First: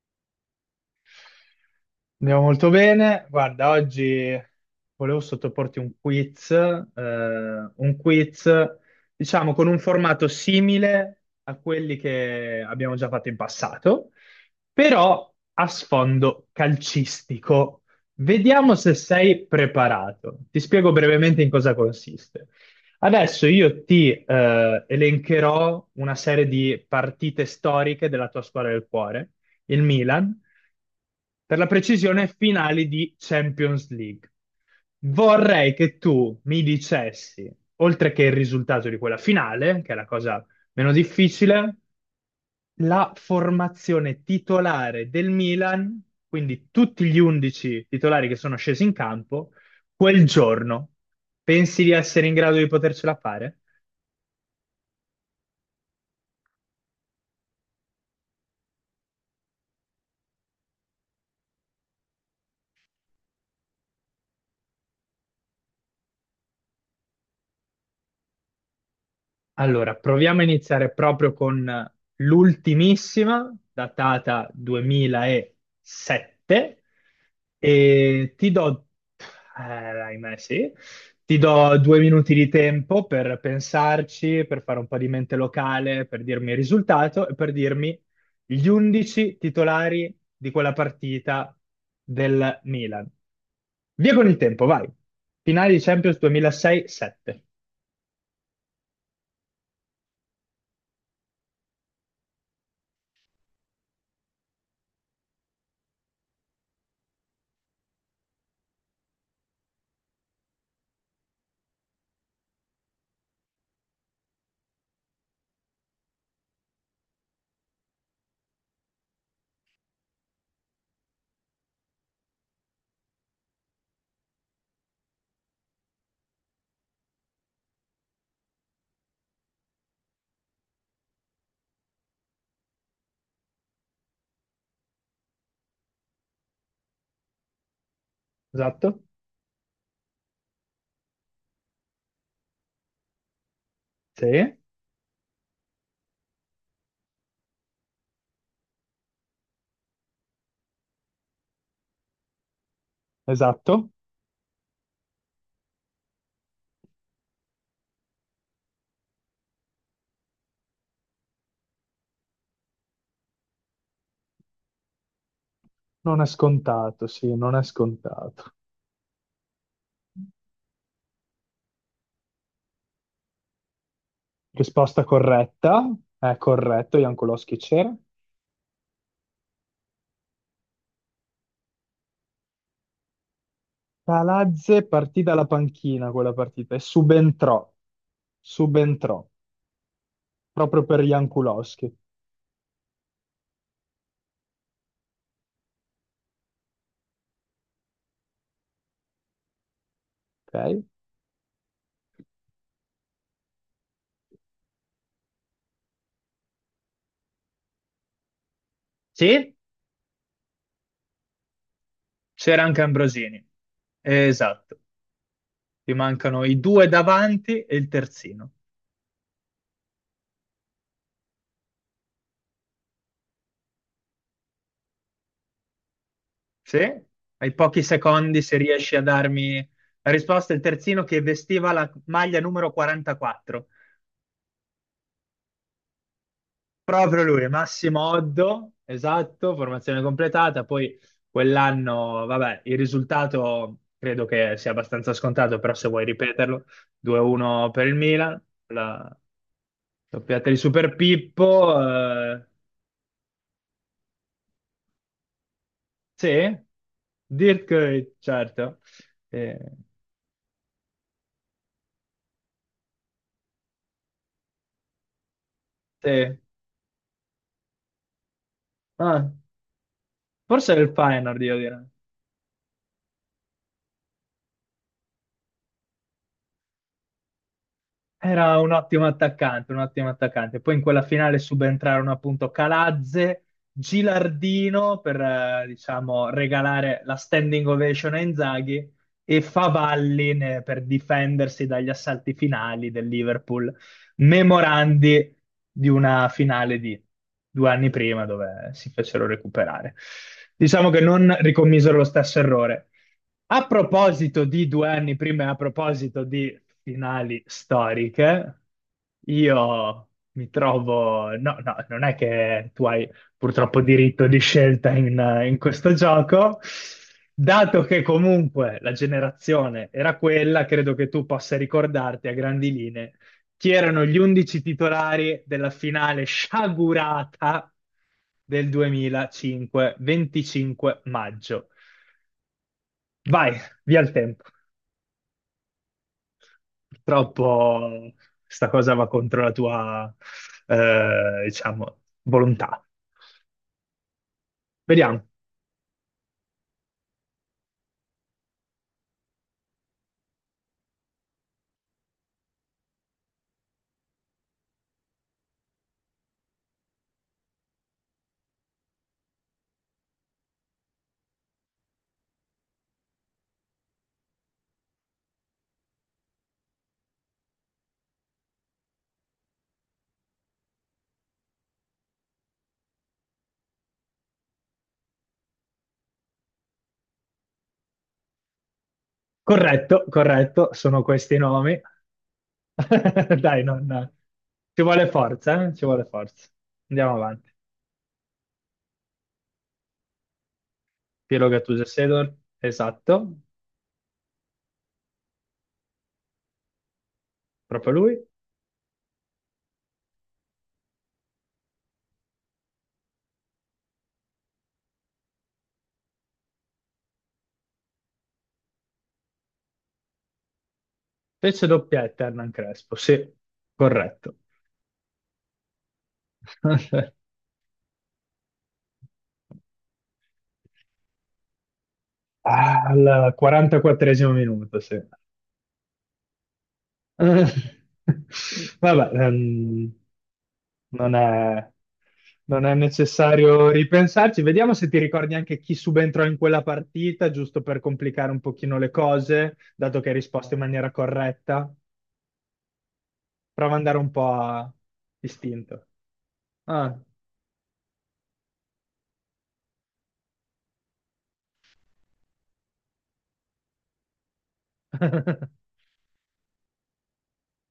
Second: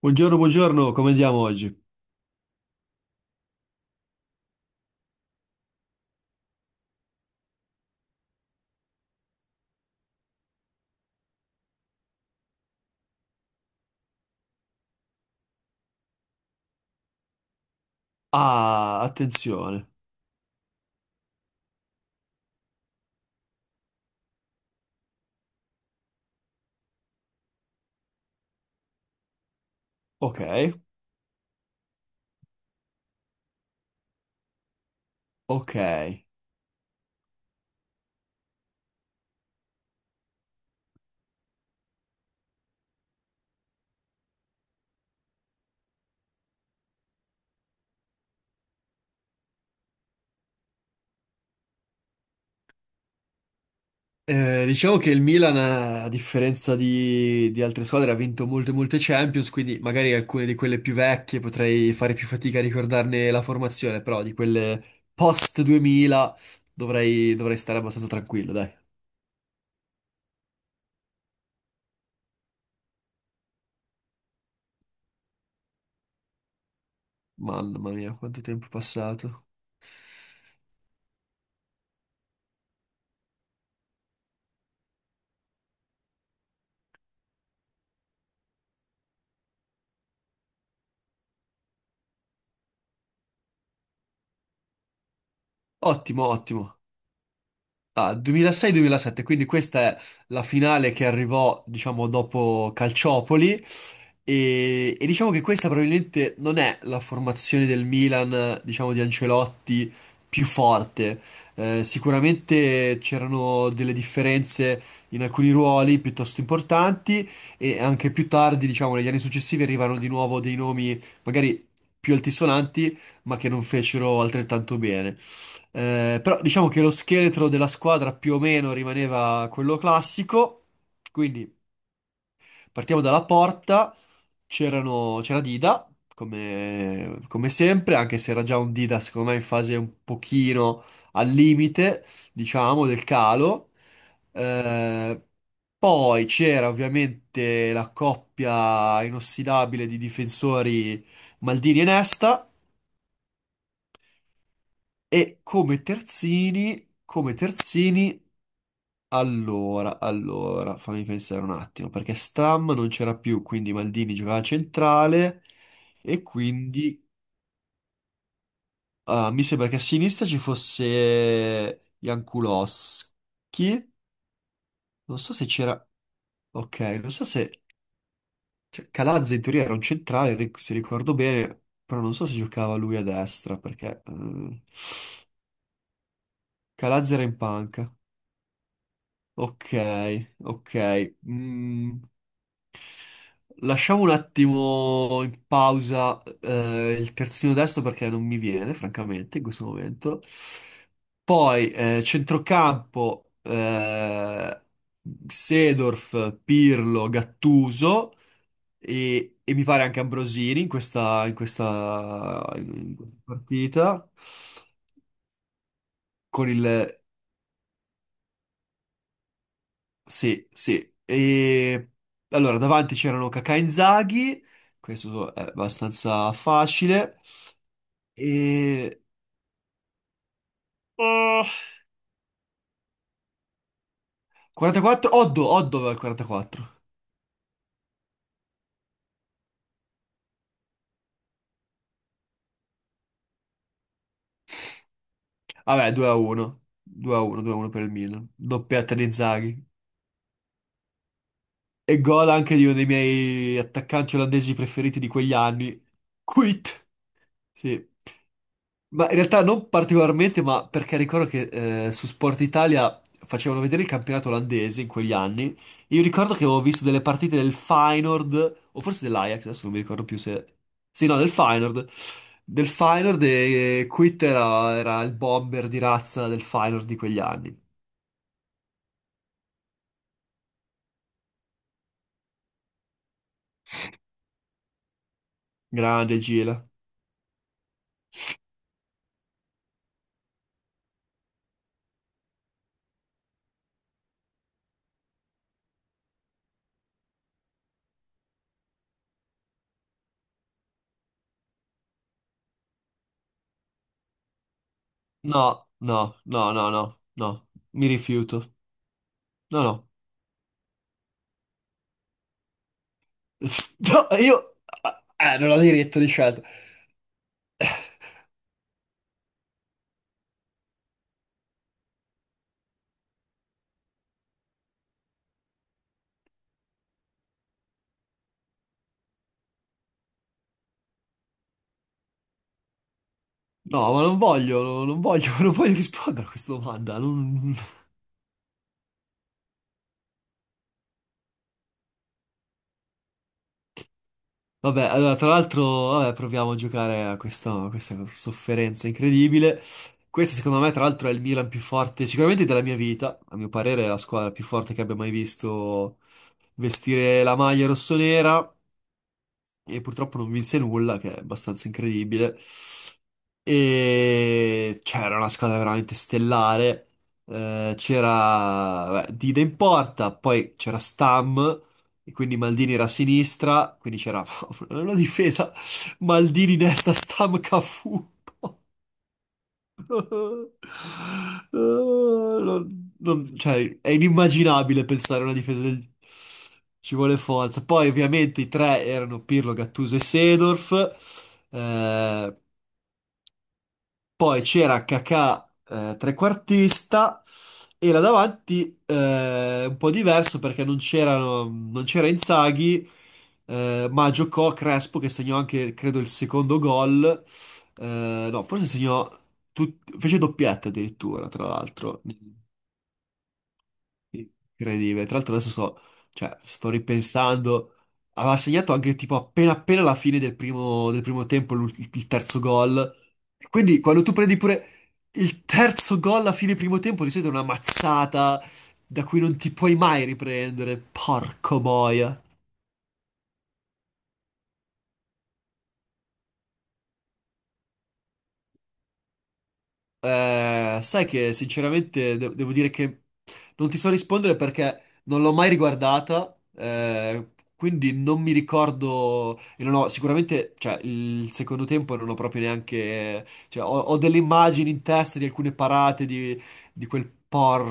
Buongiorno, buongiorno, come andiamo oggi? Andiamo molto bene. Guarda, oggi volevo sottoporti un quiz, un quiz, diciamo, con un formato simile a quelli che abbiamo già fatto in passato, però a sfondo calcistico. Vediamo se Ah, sei attenzione. preparato. Ti spiego brevemente in cosa consiste. Adesso io ti elencherò una serie di partite storiche della tua squadra del cuore, il Milan Ok, per la precisione, finali di Champions League. Vorrei che ok. tu mi dicessi, oltre che il risultato di quella finale, che è la cosa meno difficile, la formazione titolare del Milan, quindi tutti gli 11 titolari che sono scesi in campo quel giorno. Pensi di essere in grado di potercela fare? Diciamo che il Milan, a differenza di altre squadre, ha vinto molte Champions, quindi magari alcune di quelle più vecchie potrei fare più fatica a ricordarne la formazione, però di quelle post 2000 dovrei stare abbastanza tranquillo, dai. Allora, proviamo a iniziare proprio con l'ultimissima, datata 2007, Mamma mia, e quanto ti tempo è do, passato. Ahimè, sì, ti do 2 minuti di tempo per pensarci, per fare un po' di mente locale, per dirmi il risultato e per dirmi gli 11 titolari di quella partita del Milan. Via con il tempo, vai. Finale di Champions Ottimo, ottimo. 2006-7. Ah, 2006-2007, quindi questa è la finale che arrivò, diciamo, dopo Calciopoli e diciamo che questa probabilmente non è la formazione del Milan, diciamo, di Ancelotti più forte. Sicuramente c'erano delle differenze in alcuni ruoli piuttosto importanti e anche più tardi, diciamo, negli anni successivi arrivarono di nuovo dei nomi magari più altisonanti, ma che non fecero altrettanto bene. Però diciamo che lo scheletro della squadra più o meno rimaneva quello classico. Quindi partiamo dalla porta. C'era Dida, come sempre, anche se era già un Dida, Esatto? secondo me, in fase un pochino al limite, diciamo, del calo. Sì, Eh, poi c'era ovviamente la coppia inossidabile di difensori Maldini e Nesta. esatto. E come terzini, come terzini. Allora, fammi pensare un attimo, perché Stam non c'era più, quindi Maldini giocava a centrale Non e è quindi scontato, sì, non è scontato. Mi sembra che a sinistra ci fosse Jankulovski, Risposta non so se c'era, corretta, è ok, corretto, non so Jankowski se c'era. cioè, Calazza in teoria era un centrale, se ricordo bene, però non so se giocava lui a destra, perché Palazze partì dalla panchina quella partita e Calazza era in subentrò, panca. subentrò, Ok, ok. proprio per Jankulowski. Mm, lasciamo un attimo in pausa il terzino destro perché non mi viene, francamente, in questo momento. Ok? Poi centrocampo, Seedorf, Pirlo, Gattuso e Sì, mi pare anche Ambrosini in c'era anche in questa Ambrosini. partita. Esatto, ti mancano Con i il... due davanti e il terzino. Sì, sì. E, allora, davanti c'erano Kaká e Inzaghi, questo è abbastanza Sì, facile. ai pochi secondi se E... riesci a darmi la risposta, il terzino che oh, vestiva la maglia numero 44. 44? Oddo, Oddo aveva il 44. Proprio lui, Massimo Oddo, esatto, formazione completata. Poi quell'anno, vabbè, il risultato credo che sia abbastanza scontato, però se Vabbè, vuoi 2 a 1. ripeterlo, 2 a 1, 2 a 1 2-1 per per il il Milan. Milan, Doppietta di la Inzaghi. doppiata di Super Pippo, E gol anche di uno dei miei attaccanti olandesi preferiti di quegli anni. sì, Quit. Sì. Dirk, certo, Ma in realtà eh, non particolarmente, ma perché ricordo che su Sport Italia facevano vedere il campionato olandese in quegli anni. Io ricordo sì. che avevo visto delle partite del Feyenoord, o forse Ah, dell'Ajax, adesso non mi ricordo più se... forse è il Sì, no, del Feyenoord, io Feyenoord. direi. Del Feyenoord e Quitt era il bomber di razza del Feyenoord di quegli anni. Era un ottimo attaccante, un ottimo attaccante. Poi in quella finale subentrarono appunto Calazze, Gilardino per, Grande diciamo, Gila. regalare la standing ovation a Inzaghi e Favalli per difendersi dagli assalti finali del Liverpool, memorandi di una finale di 2 anni prima dove si fecero recuperare. Diciamo che non ricommisero lo stesso errore. A proposito di 2 anni prima, e a No, no, proposito no, di no, no, finali no. Mi rifiuto. storiche, No, no. io mi trovo. No, no, non è che tu hai purtroppo No, diritto di io... scelta in, non in ho questo diritto di scelta. gioco. Dato che comunque la generazione era quella, credo che tu possa ricordarti a grandi linee chi erano gli 11 titolari della finale sciagurata del 2005, 25 maggio. Vai, via il tempo. Non voglio, non voglio rispondere a questa domanda. Purtroppo sta cosa va contro la tua, diciamo, volontà. Vabbè, allora, Vediamo. tra l'altro, vabbè, proviamo a giocare a questa sofferenza incredibile. Questo, secondo me, tra l'altro, è il Milan più forte, sicuramente della mia vita. A mio parere, è la squadra più forte che abbia mai visto vestire la maglia rossonera. E purtroppo non vinse nulla, che è abbastanza incredibile. E c'era una squadra veramente stellare. C'era beh, Dida in porta, poi c'era Stam, e quindi Maldini era a sinistra, quindi c'era una difesa Maldini, Nesta, Stam, Cafu. Corretto, corretto, sono questi i nomi. Dai, cioè, è non... Ci inimmaginabile vuole pensare a una difesa forza, eh? del... Ci vuole forza. Ci Andiamo vuole avanti. forza. Poi, ovviamente, i tre erano Pirlo, Gattuso e Seedorf. Piero Gattuso e Sedor, esatto, Poi c'era Kakà, trequartista, proprio e là lui. davanti un po' diverso perché non c'era Inzaghi, ma giocò Crespo che segnò anche, credo, il secondo gol. No, forse segnò, tut- fece doppietta addirittura, tra Fece l'altro. doppietta Hernan Crespo, sì, corretto. Incredibile. Tra l'altro adesso sto, cioè, sto ripensando. Aveva segnato anche tipo appena appena alla fine del primo tempo il terzo gol. Al Quindi quando tu 44esimo prendi minuto, pure sì. il terzo gol alla fine primo tempo, di solito è una Eh, mazzata da Vabbè, cui non ti puoi mai riprendere. non Porco è, boia. non è necessario ripensarci. Vediamo se ti ricordi anche chi subentrò in quella partita, giusto per complicare un pochino le cose, dato che hai risposto in maniera Sai che corretta. sinceramente devo dire che non Prova ti ad so andare un po' rispondere a perché non l'ho mai istinto. riguardata, Ah. Quindi non mi ricordo e non ho sicuramente, cioè, il secondo tempo non ho proprio neanche, cioè, ho delle immagini in testa di alcune parate di, di quel por,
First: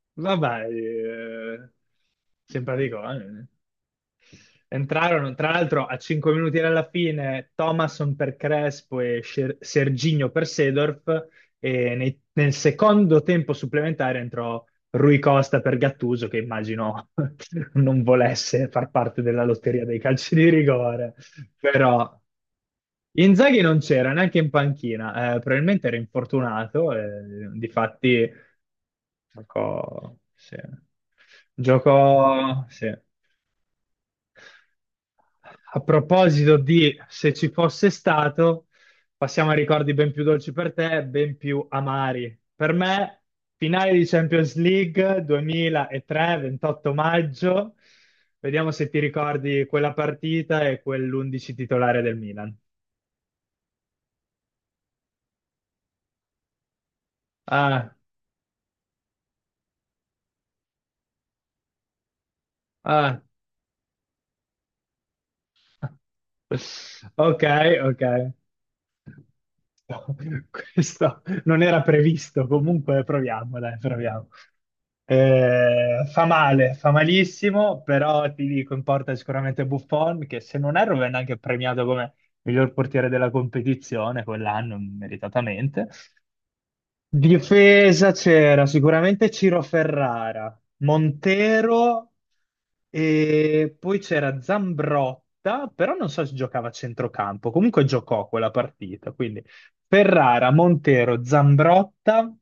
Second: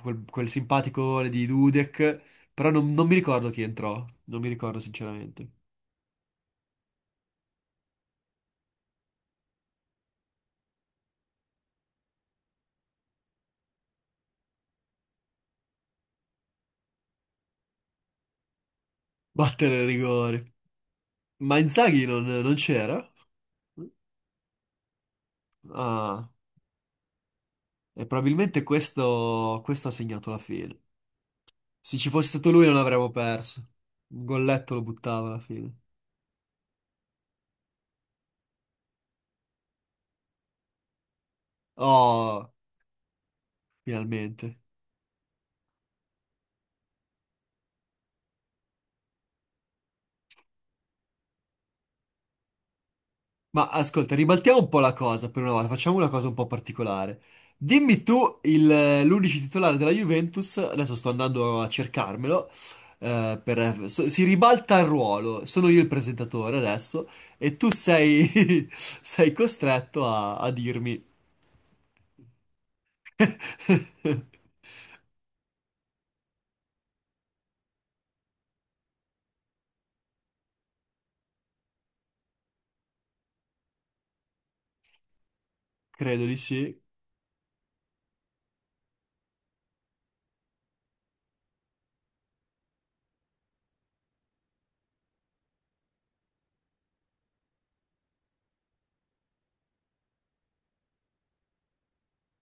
quel Vabbè, simpaticone di Dudek, però simpatico, non mi eh. ricordo chi entrò, non mi ricordo Entrarono, sinceramente. tra l'altro, a 5 minuti dalla fine, Thomasson per Crespo e Serginho per Seedorf, e nel secondo tempo supplementare entrò Rui Costa per Gattuso, che immagino non volesse far parte della Battere lotteria il dei calci di rigore. rigore, Ma Inzaghi però... non c'era? Inzaghi non c'era neanche in panchina, probabilmente era Ah. infortunato, eh, E difatti probabilmente questo ha giocò, segnato la sì. fine. Se ci fosse stato Giocò, lui non sì. avremmo perso. Un golletto lo buttava alla fine. A proposito di se ci fosse stato, passiamo a ricordi ben più dolci per te, ben più amari. Oh, Per me, finale di Champions finalmente. League 2003, 28 maggio. Vediamo se ti ricordi quella partita e quell'11 titolare del Milan. Ma ascolta, ribaltiamo un po' la cosa per una volta, facciamo una cosa un po' particolare. Ah, L'unici titolare della Juventus, adesso sto andando a cercarmelo, ah, si ribalta il ruolo, sono io il presentatore adesso Ok, e tu ok. sei, sei costretto a dirmi... Questo non era previsto, comunque proviamo, dai, proviamo. Fa male, fa malissimo, però ti dico, in porta sicuramente Buffon, che se non erro venne anche premiato come miglior portiere della competizione quell'anno, meritatamente. Credo di sì. Difesa c'era sicuramente Ciro Ferrara, Montero e poi c'era Zambrotta, però non so se giocava a centrocampo, comunque giocò quella partita, quindi Ferrara, Montero, Zambrotta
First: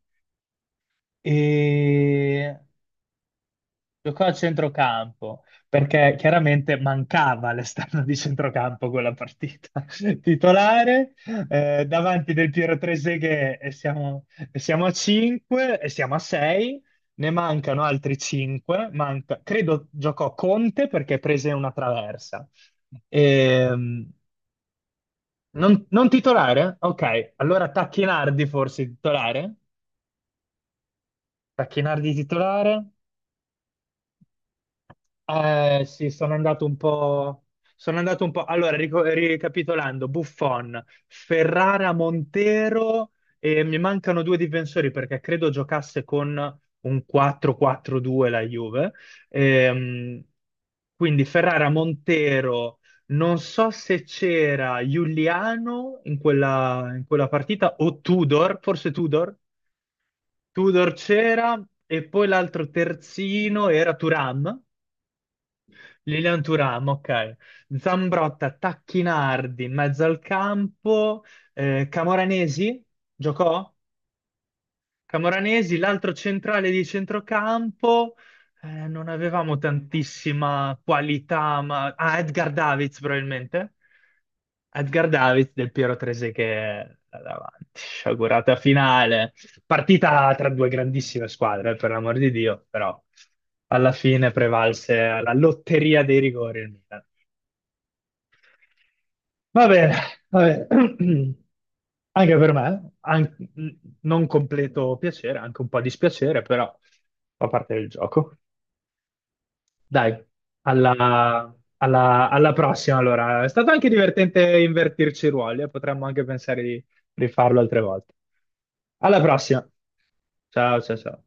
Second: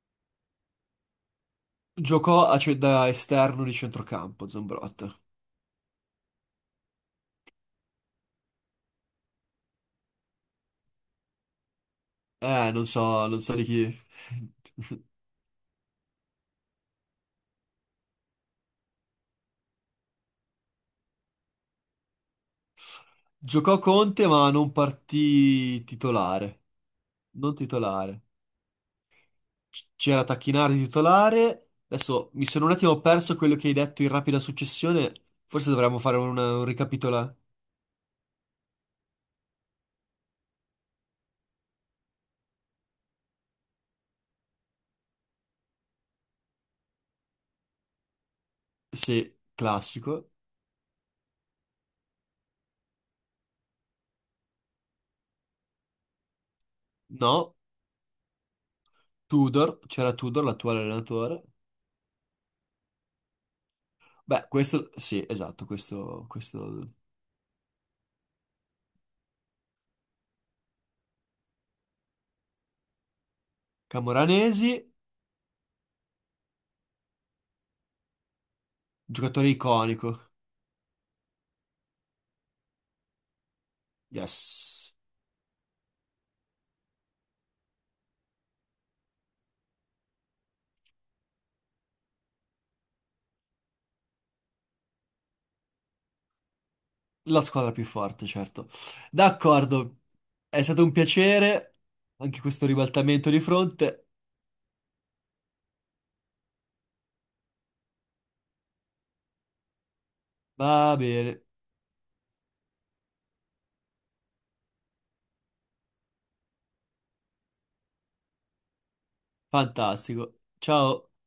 Giocò e a, cioè, da esterno di giocò a centrocampo, Zambrotta. centrocampo perché chiaramente mancava l'esterno di centrocampo quella partita titolare. Davanti del Piero Non so Treseghe di e chi. siamo, a 5 e siamo a 6, ne mancano altri 5. Manca, credo giocò Conte perché prese una traversa. Giocò Ehm, Conte, ma non partì non titolare. titolare? Ok, Non allora titolare. Tacchinardi forse titolare? C'era Tacchinardi titolare. Tacchinardi Adesso mi sono un titolare? attimo perso quello che hai detto in rapida successione. Forse dovremmo Sì, fare sono una- andato un un ricapitola. po'. Sono andato un po'. Allora, ricapitolando, Buffon, Ferrara, Montero e mi mancano due difensori perché credo giocasse con un 4-4-2 la Juve. Sì, Ehm, classico. quindi Ferrara, Montero, non so se c'era Giuliano in quella No, partita o Tudor, forse Tudor. Tudor. C'era Tudor, l'attuale Tudor allenatore. c'era e poi l'altro terzino era Beh, Turam questo... Sì, esatto, questo... Lilian questo... Thuram, ok. Zambrotta, Tacchinardi in mezzo al campo, Camoranesi giocò? Camoranesi. Camoranesi, l'altro centrale di centrocampo, non Giocatore avevamo iconico. tantissima qualità. Ah, Edgar Davids probabilmente. Yes. Edgar Davids del Piero Trese che è là davanti, sciagurata finale. Partita tra due grandissime squadre, per l'amor di Dio, però alla fine prevalse la lotteria dei rigori il Milan. La squadra più forte, certo. Va bene, D'accordo. va È bene. stato un piacere. Anche Anche per me, questo ribaltamento di fronte. non completo piacere, anche un po' dispiacere, però fa parte del gioco. Dai, Va bene. Alla prossima allora. È stato anche divertente invertirci i ruoli, e potremmo anche pensare di rifarlo altre volte. Alla prossima. Fantastico. Ciao, ciao, Ciao. ciao.